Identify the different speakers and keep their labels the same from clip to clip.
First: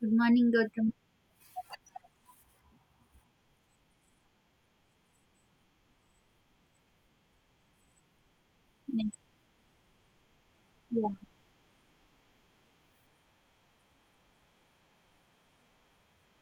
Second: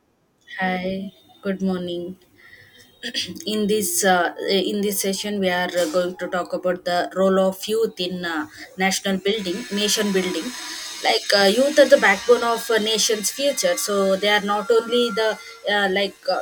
Speaker 1: Good morning, Gautam.
Speaker 2: Hi, good morning. In this session, we are going to talk about the role of youth in
Speaker 1: Yes.
Speaker 2: nation building.
Speaker 1: Yeah.
Speaker 2: Youth are the backbone of a nation's future, so they are not only the uh, like uh,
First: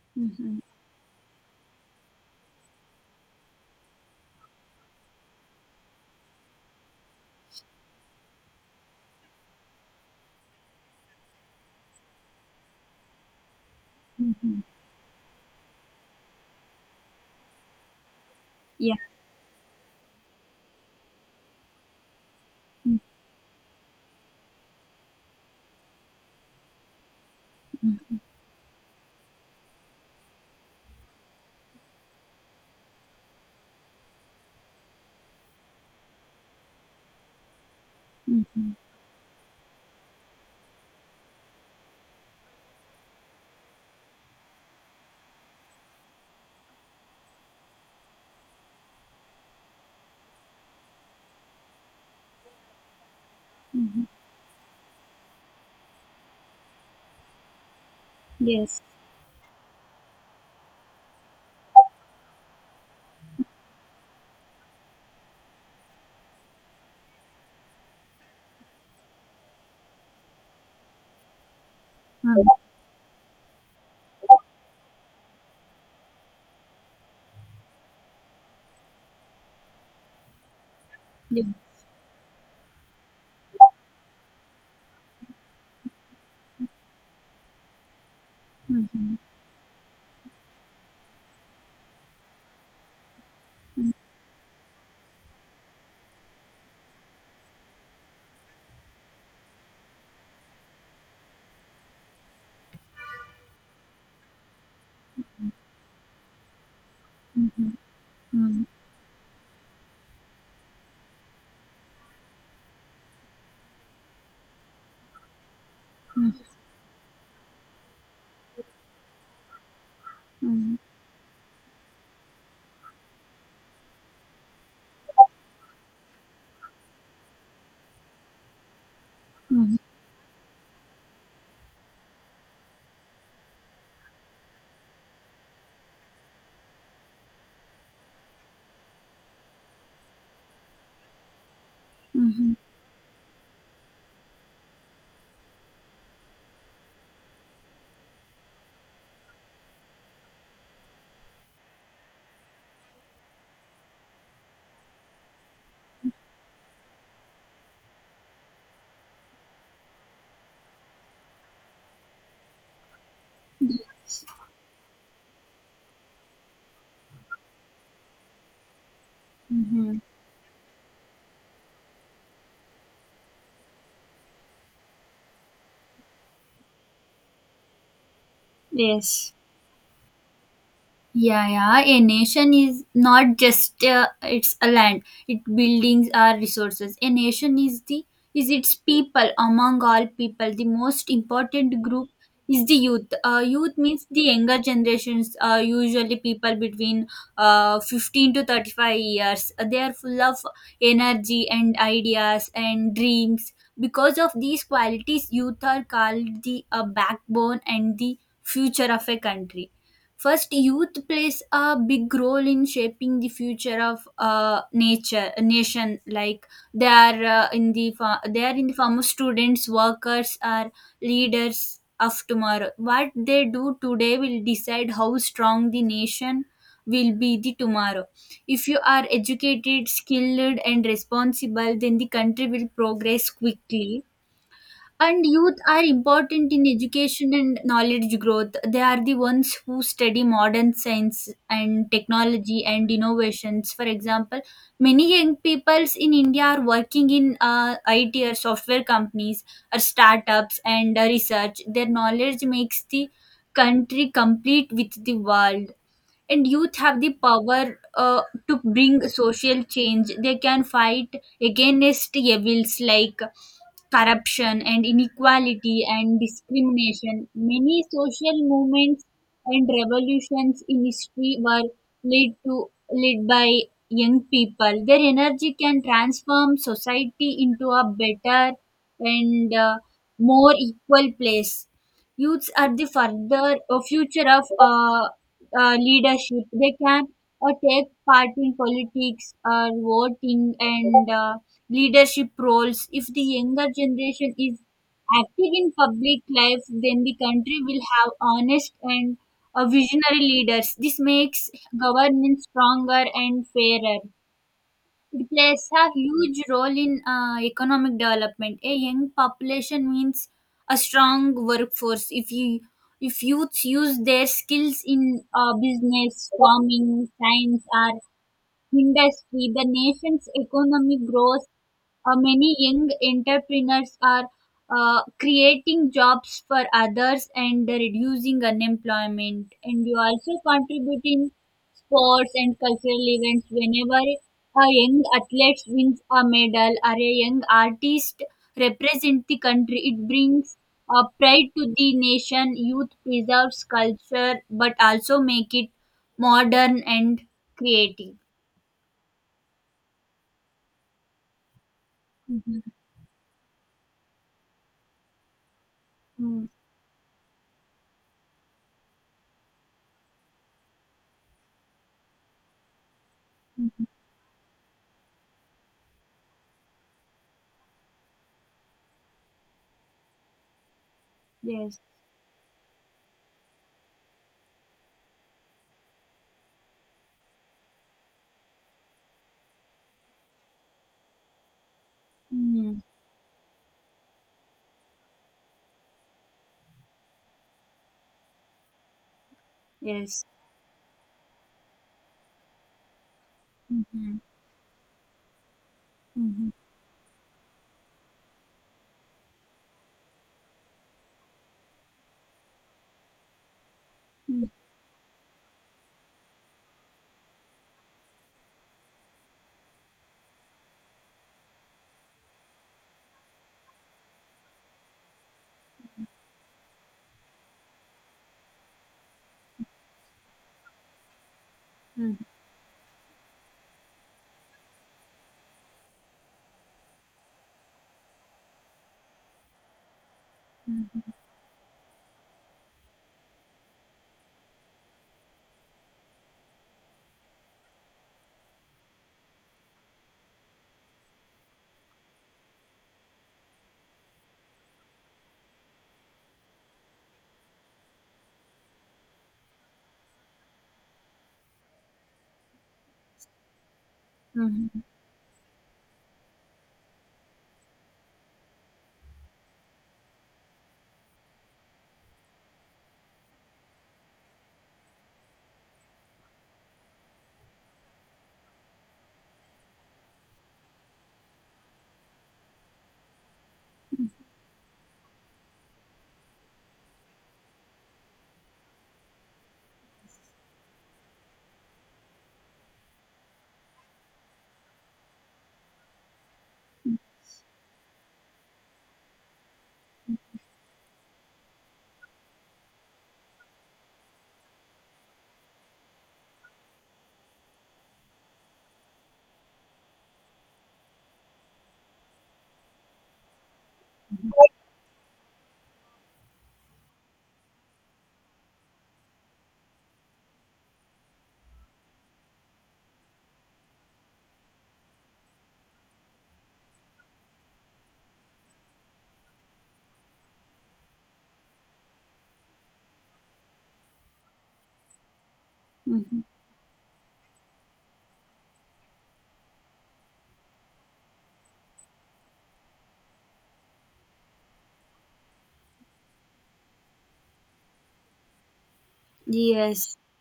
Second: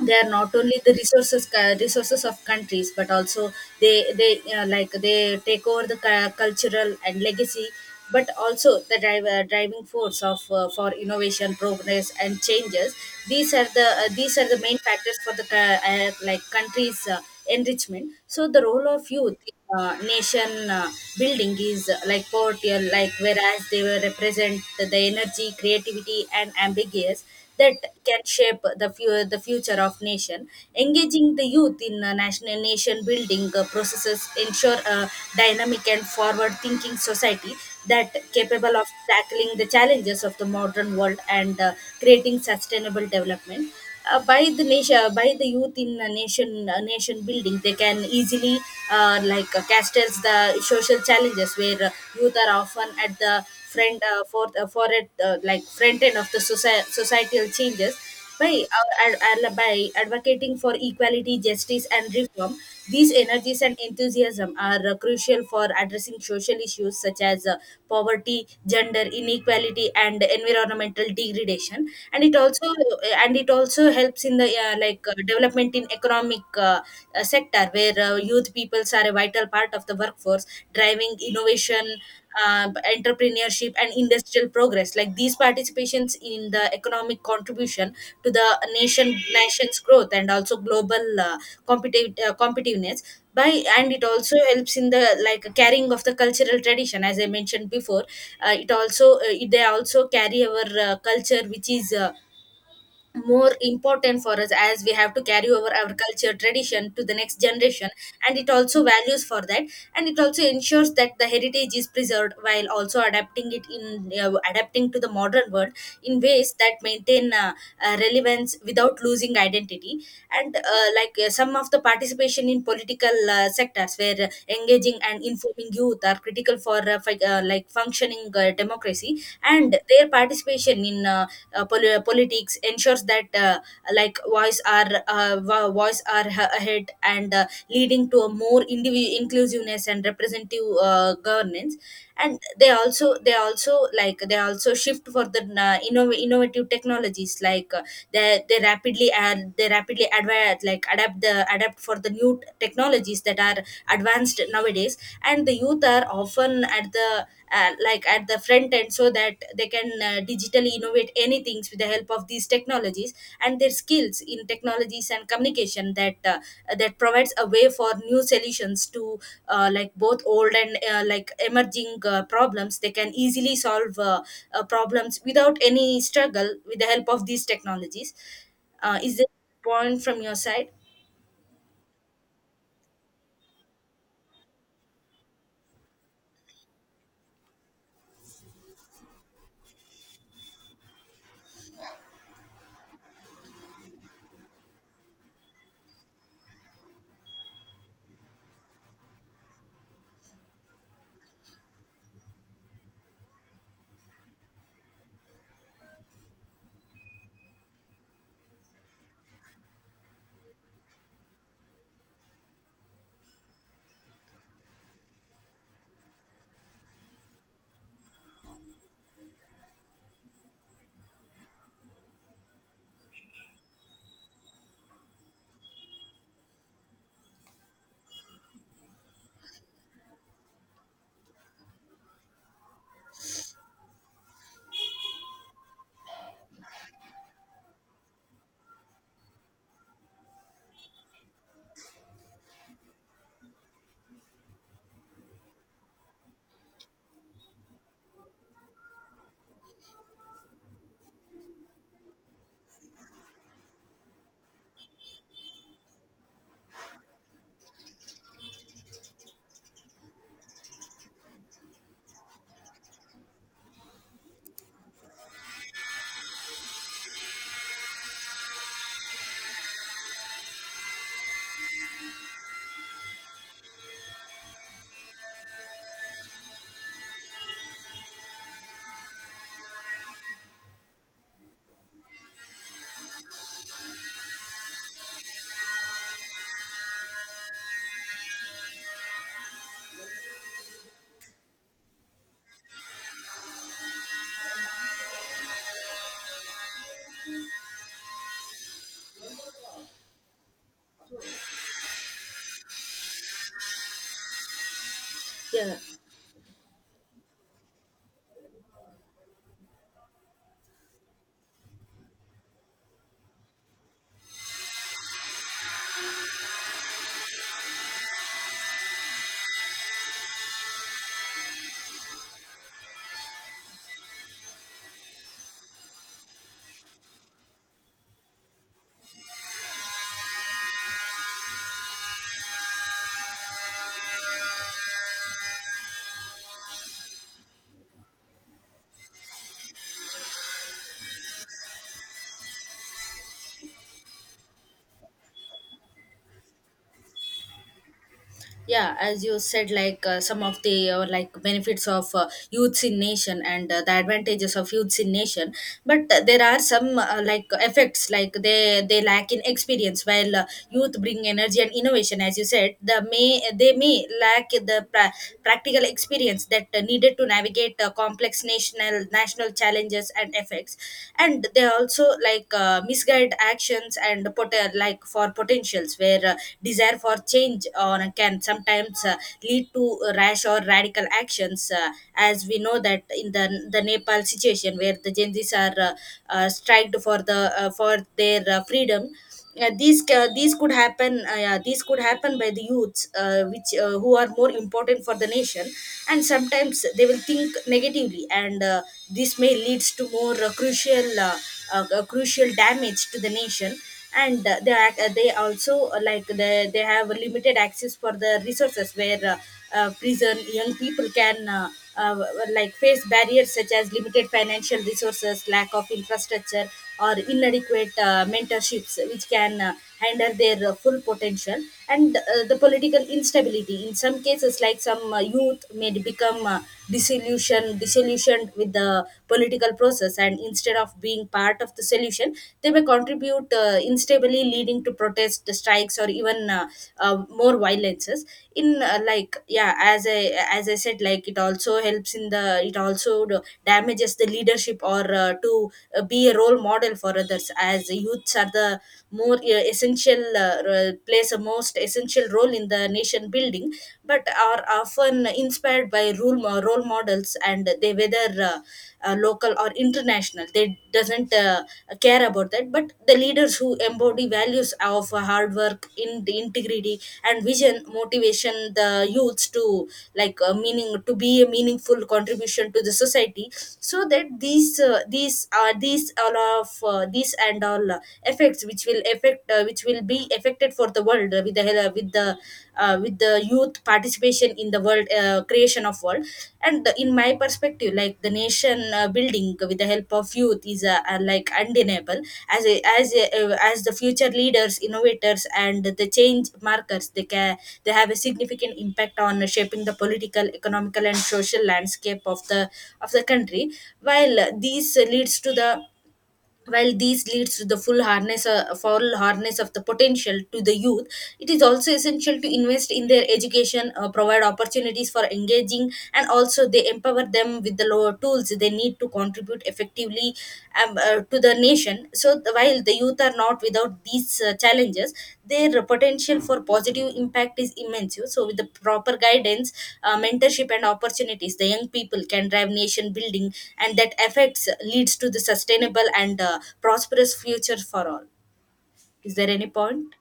Speaker 2: they are not
Speaker 1: Mm-hmm.
Speaker 2: only the resources of countries but also they take over the cultural and legacy, but also the driving force of for innovation, progress and changes. These are
Speaker 1: Mm-hmm.
Speaker 2: the main factors for the countries' enrichment. So the role
Speaker 1: Yeah.
Speaker 2: of youth in, nation building is like poverty, like whereas they were represent the energy, creativity and ambiguous that
Speaker 1: Mm-hmm.
Speaker 2: can shape the, the future of nation. Engaging the youth in nation building processes ensure a dynamic and forward-thinking society that
Speaker 1: Mm-hmm.
Speaker 2: capable of tackling the challenges of the modern world and creating sustainable development. By the nation, by the youth in a nation building, they can easily cast as the social challenges where youth are often at the front
Speaker 1: Mm-hmm.
Speaker 2: for it like front end of the societal changes by
Speaker 1: Yes.
Speaker 2: by advocating for equality, justice and reform. These energies and enthusiasm are crucial for addressing social issues such as poverty, gender inequality and environmental degradation. and it
Speaker 1: Um,
Speaker 2: also and it also helps in the development in economic sector, where youth peoples are a vital part of the workforce driving
Speaker 1: yeah. Mm-hmm.
Speaker 2: innovation, uh, entrepreneurship and industrial progress. Like these participations in the economic contribution to the
Speaker 1: Mm-hmm.
Speaker 2: nation's growth and also global competitiveness by, and it also helps in the like carrying of the cultural tradition. As I mentioned before, it also they also carry our culture, which is more important for us, as we have to carry over our culture tradition to the next generation, and it
Speaker 1: Mm-hmm.
Speaker 2: also values for that. And it also ensures that the heritage is preserved while also adapting it in adapting to the modern world in ways that maintain relevance without losing identity. and
Speaker 1: Mm-hmm.
Speaker 2: uh, like uh, some of the participation in political sectors, where engaging and informing youth are critical for functioning democracy, and their participation in politics ensures that like voice are voice are ahead, and leading to a more inclusiveness and representative governance.
Speaker 1: Mm-hmm.
Speaker 2: and
Speaker 1: Mm-hmm.
Speaker 2: they also they also shift for the innovative technologies. They rapidly advance, like adapt for the new technologies that are advanced nowadays. And the youth are often at the at the front end, so that they can digitally innovate anything with the help of these technologies, and their skills in technologies and communication that provides a way for new solutions to like
Speaker 1: Mm-hmm.
Speaker 2: both old and emerging problems. They can easily solve problems without any struggle with the help of these technologies. Is there
Speaker 1: Yes.
Speaker 2: a point from your side?
Speaker 1: Yeah, yeah. A nation is not just it's a land. It buildings are resources. A nation is the is its people. Among all people, the most important group is the youth. Youth means the younger generations. Usually people between 15 to 35 years. They are full of energy and ideas and dreams. Because of these qualities, youth are called the backbone and the future of a country. First, youth plays a big role in shaping the future of nature nation. Like they are in the form of students, workers, or leaders of tomorrow. What they do today will decide how strong the nation will be the tomorrow. If you are educated, skilled, and responsible, then the country will progress quickly, and youth are important in education and knowledge growth. They are the ones who study modern science and technology and innovations. For example, many young peoples in India are working in IT or software companies or startups and research. Their knowledge makes the country complete with the world. And youth have the power to bring social change. They can fight against evils like corruption and inequality and discrimination. Many social movements and revolutions in history were led to led by young people. Their energy can transform society into a better and more equal place. Youths are the further future of leadership. They can take part in politics or voting and leadership roles. If the younger generation is active in public life, then the country will have honest and visionary leaders. This makes governance stronger and fairer. It plays
Speaker 2: Yeah,
Speaker 1: a huge role in economic development. A young population means a strong workforce. If youths use their skills in business, farming, science, or industry, the nation's economy grows. Many young entrepreneurs are creating jobs for others and reducing unemployment. And you also contribute in sports and cultural events. Whenever a young athlete wins a medal or a young artist represents the country, it brings pride to the nation. Youth preserves culture but also make it modern and creative.
Speaker 2: yeah, as you said, like some of the benefits of
Speaker 1: Mhm,
Speaker 2: youths in nation and the advantages of youths in nation. But there
Speaker 1: mm,
Speaker 2: are some effects, like they lack in experience. While youth bring energy and innovation, as you said, the may they
Speaker 1: mhm.
Speaker 2: may lack the practical experience that needed to navigate complex national challenges and effects. And they
Speaker 1: Yes.
Speaker 2: also misguide actions and for potentials, where desire for change on can sometimes lead to rash or radical actions, as we know
Speaker 1: Mhm.
Speaker 2: that in the Nepal situation, where the Gen Zs are striked for the for their freedom.
Speaker 1: Yes.
Speaker 2: These could happen, yeah, these could happen by the youths, which who
Speaker 1: Mhm,
Speaker 2: are more important for the nation. And
Speaker 1: mhm,
Speaker 2: sometimes they will think negatively, and this may leads to more crucial damage to the nation. And
Speaker 1: mm,
Speaker 2: they also they have limited access for the resources, where prison young people can uh, face barriers such as limited financial resources, lack of infrastructure, or inadequate mentorships, which can hinder their full potential,
Speaker 1: mhm,
Speaker 2: and the political instability. In some cases, like some youth may become disillusioned with the political process, and instead of
Speaker 1: mhm,
Speaker 2: being part of the solution, they may contribute instably, leading to protests, strikes, or even more violences in yeah, as I said, like it also helps in the damages the leadership, or to be a role model for others, as youths are the more essential plays a most essential role in the nation building, but are
Speaker 1: mhm,
Speaker 2: often inspired by role models, and they, whether local or international, they doesn't care about that. But the leaders who embody values of hard work in the integrity and vision motivation the youths to like meaning to be a meaningful contribution to the society. So that these are, these all of these, and all effects which will affect, which will be affected for the world with the hel- with the youth participation in the world, creation of world. And in my perspective, like the nation building with the help of youth is undeniable. As as the future leaders, innovators and the change markers, they have a significant impact on shaping the political, economical and social landscape of the country. While uh, these leads to the while these leads to the full harness of the potential to the youth, it is also essential to invest in their education, provide opportunities for engaging, and also they empower them with the lower tools they need to contribute effectively to the nation. So while the youth are not without these challenges, their
Speaker 1: mhm.
Speaker 2: potential for positive impact is immense. So, with the proper guidance, mentorship, and opportunities, the young people can drive nation building, and that affects leads to the sustainable and prosperous future for all. Is there any
Speaker 1: Yes.
Speaker 2: point?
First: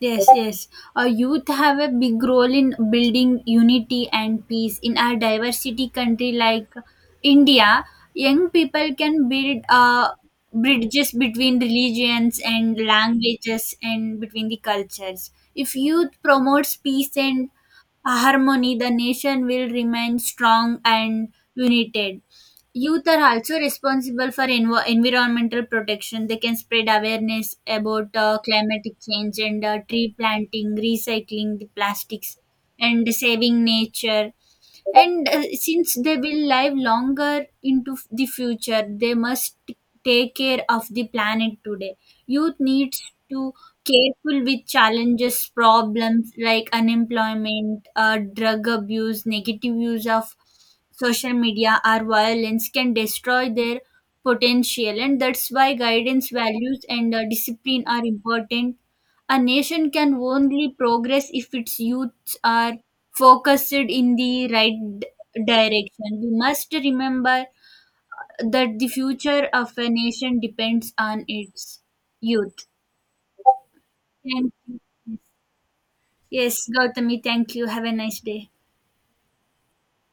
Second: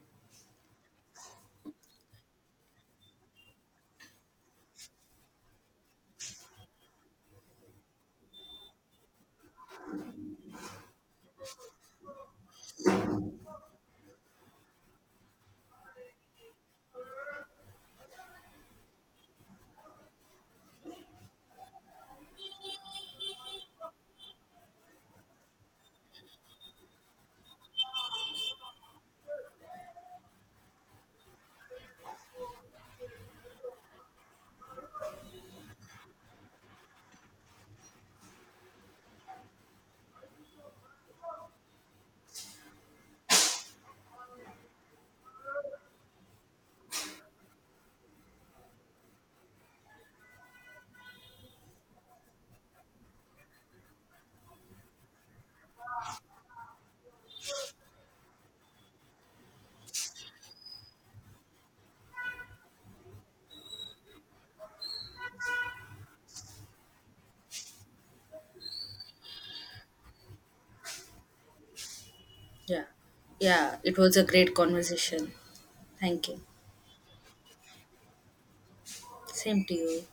Speaker 1: Yes, yes. Our youth have a big role in building unity and peace in our diversity country like India. Young people can build bridges between religions and languages and between the cultures. If youth promotes peace and harmony, the nation will remain strong and united. Youth are also responsible for environmental protection. They can spread awareness about climatic change and tree planting, recycling the plastics, and saving nature. And since they will live longer into the future, they must take care of the planet today. Youth needs to careful with challenges problems like unemployment, drug abuse, negative use of social media, or violence can destroy their potential. And that's why guidance, values, and discipline are important. A nation can only progress if its youths are focused in the right direction. We must remember that the future of a nation depends on its youth.
Speaker 2: Yeah, yeah. It was a
Speaker 1: Thank
Speaker 2: great
Speaker 1: you.
Speaker 2: conversation. Thank you.
Speaker 1: Yes, Gautami, thank you. Have a nice day.
Speaker 2: Same to you.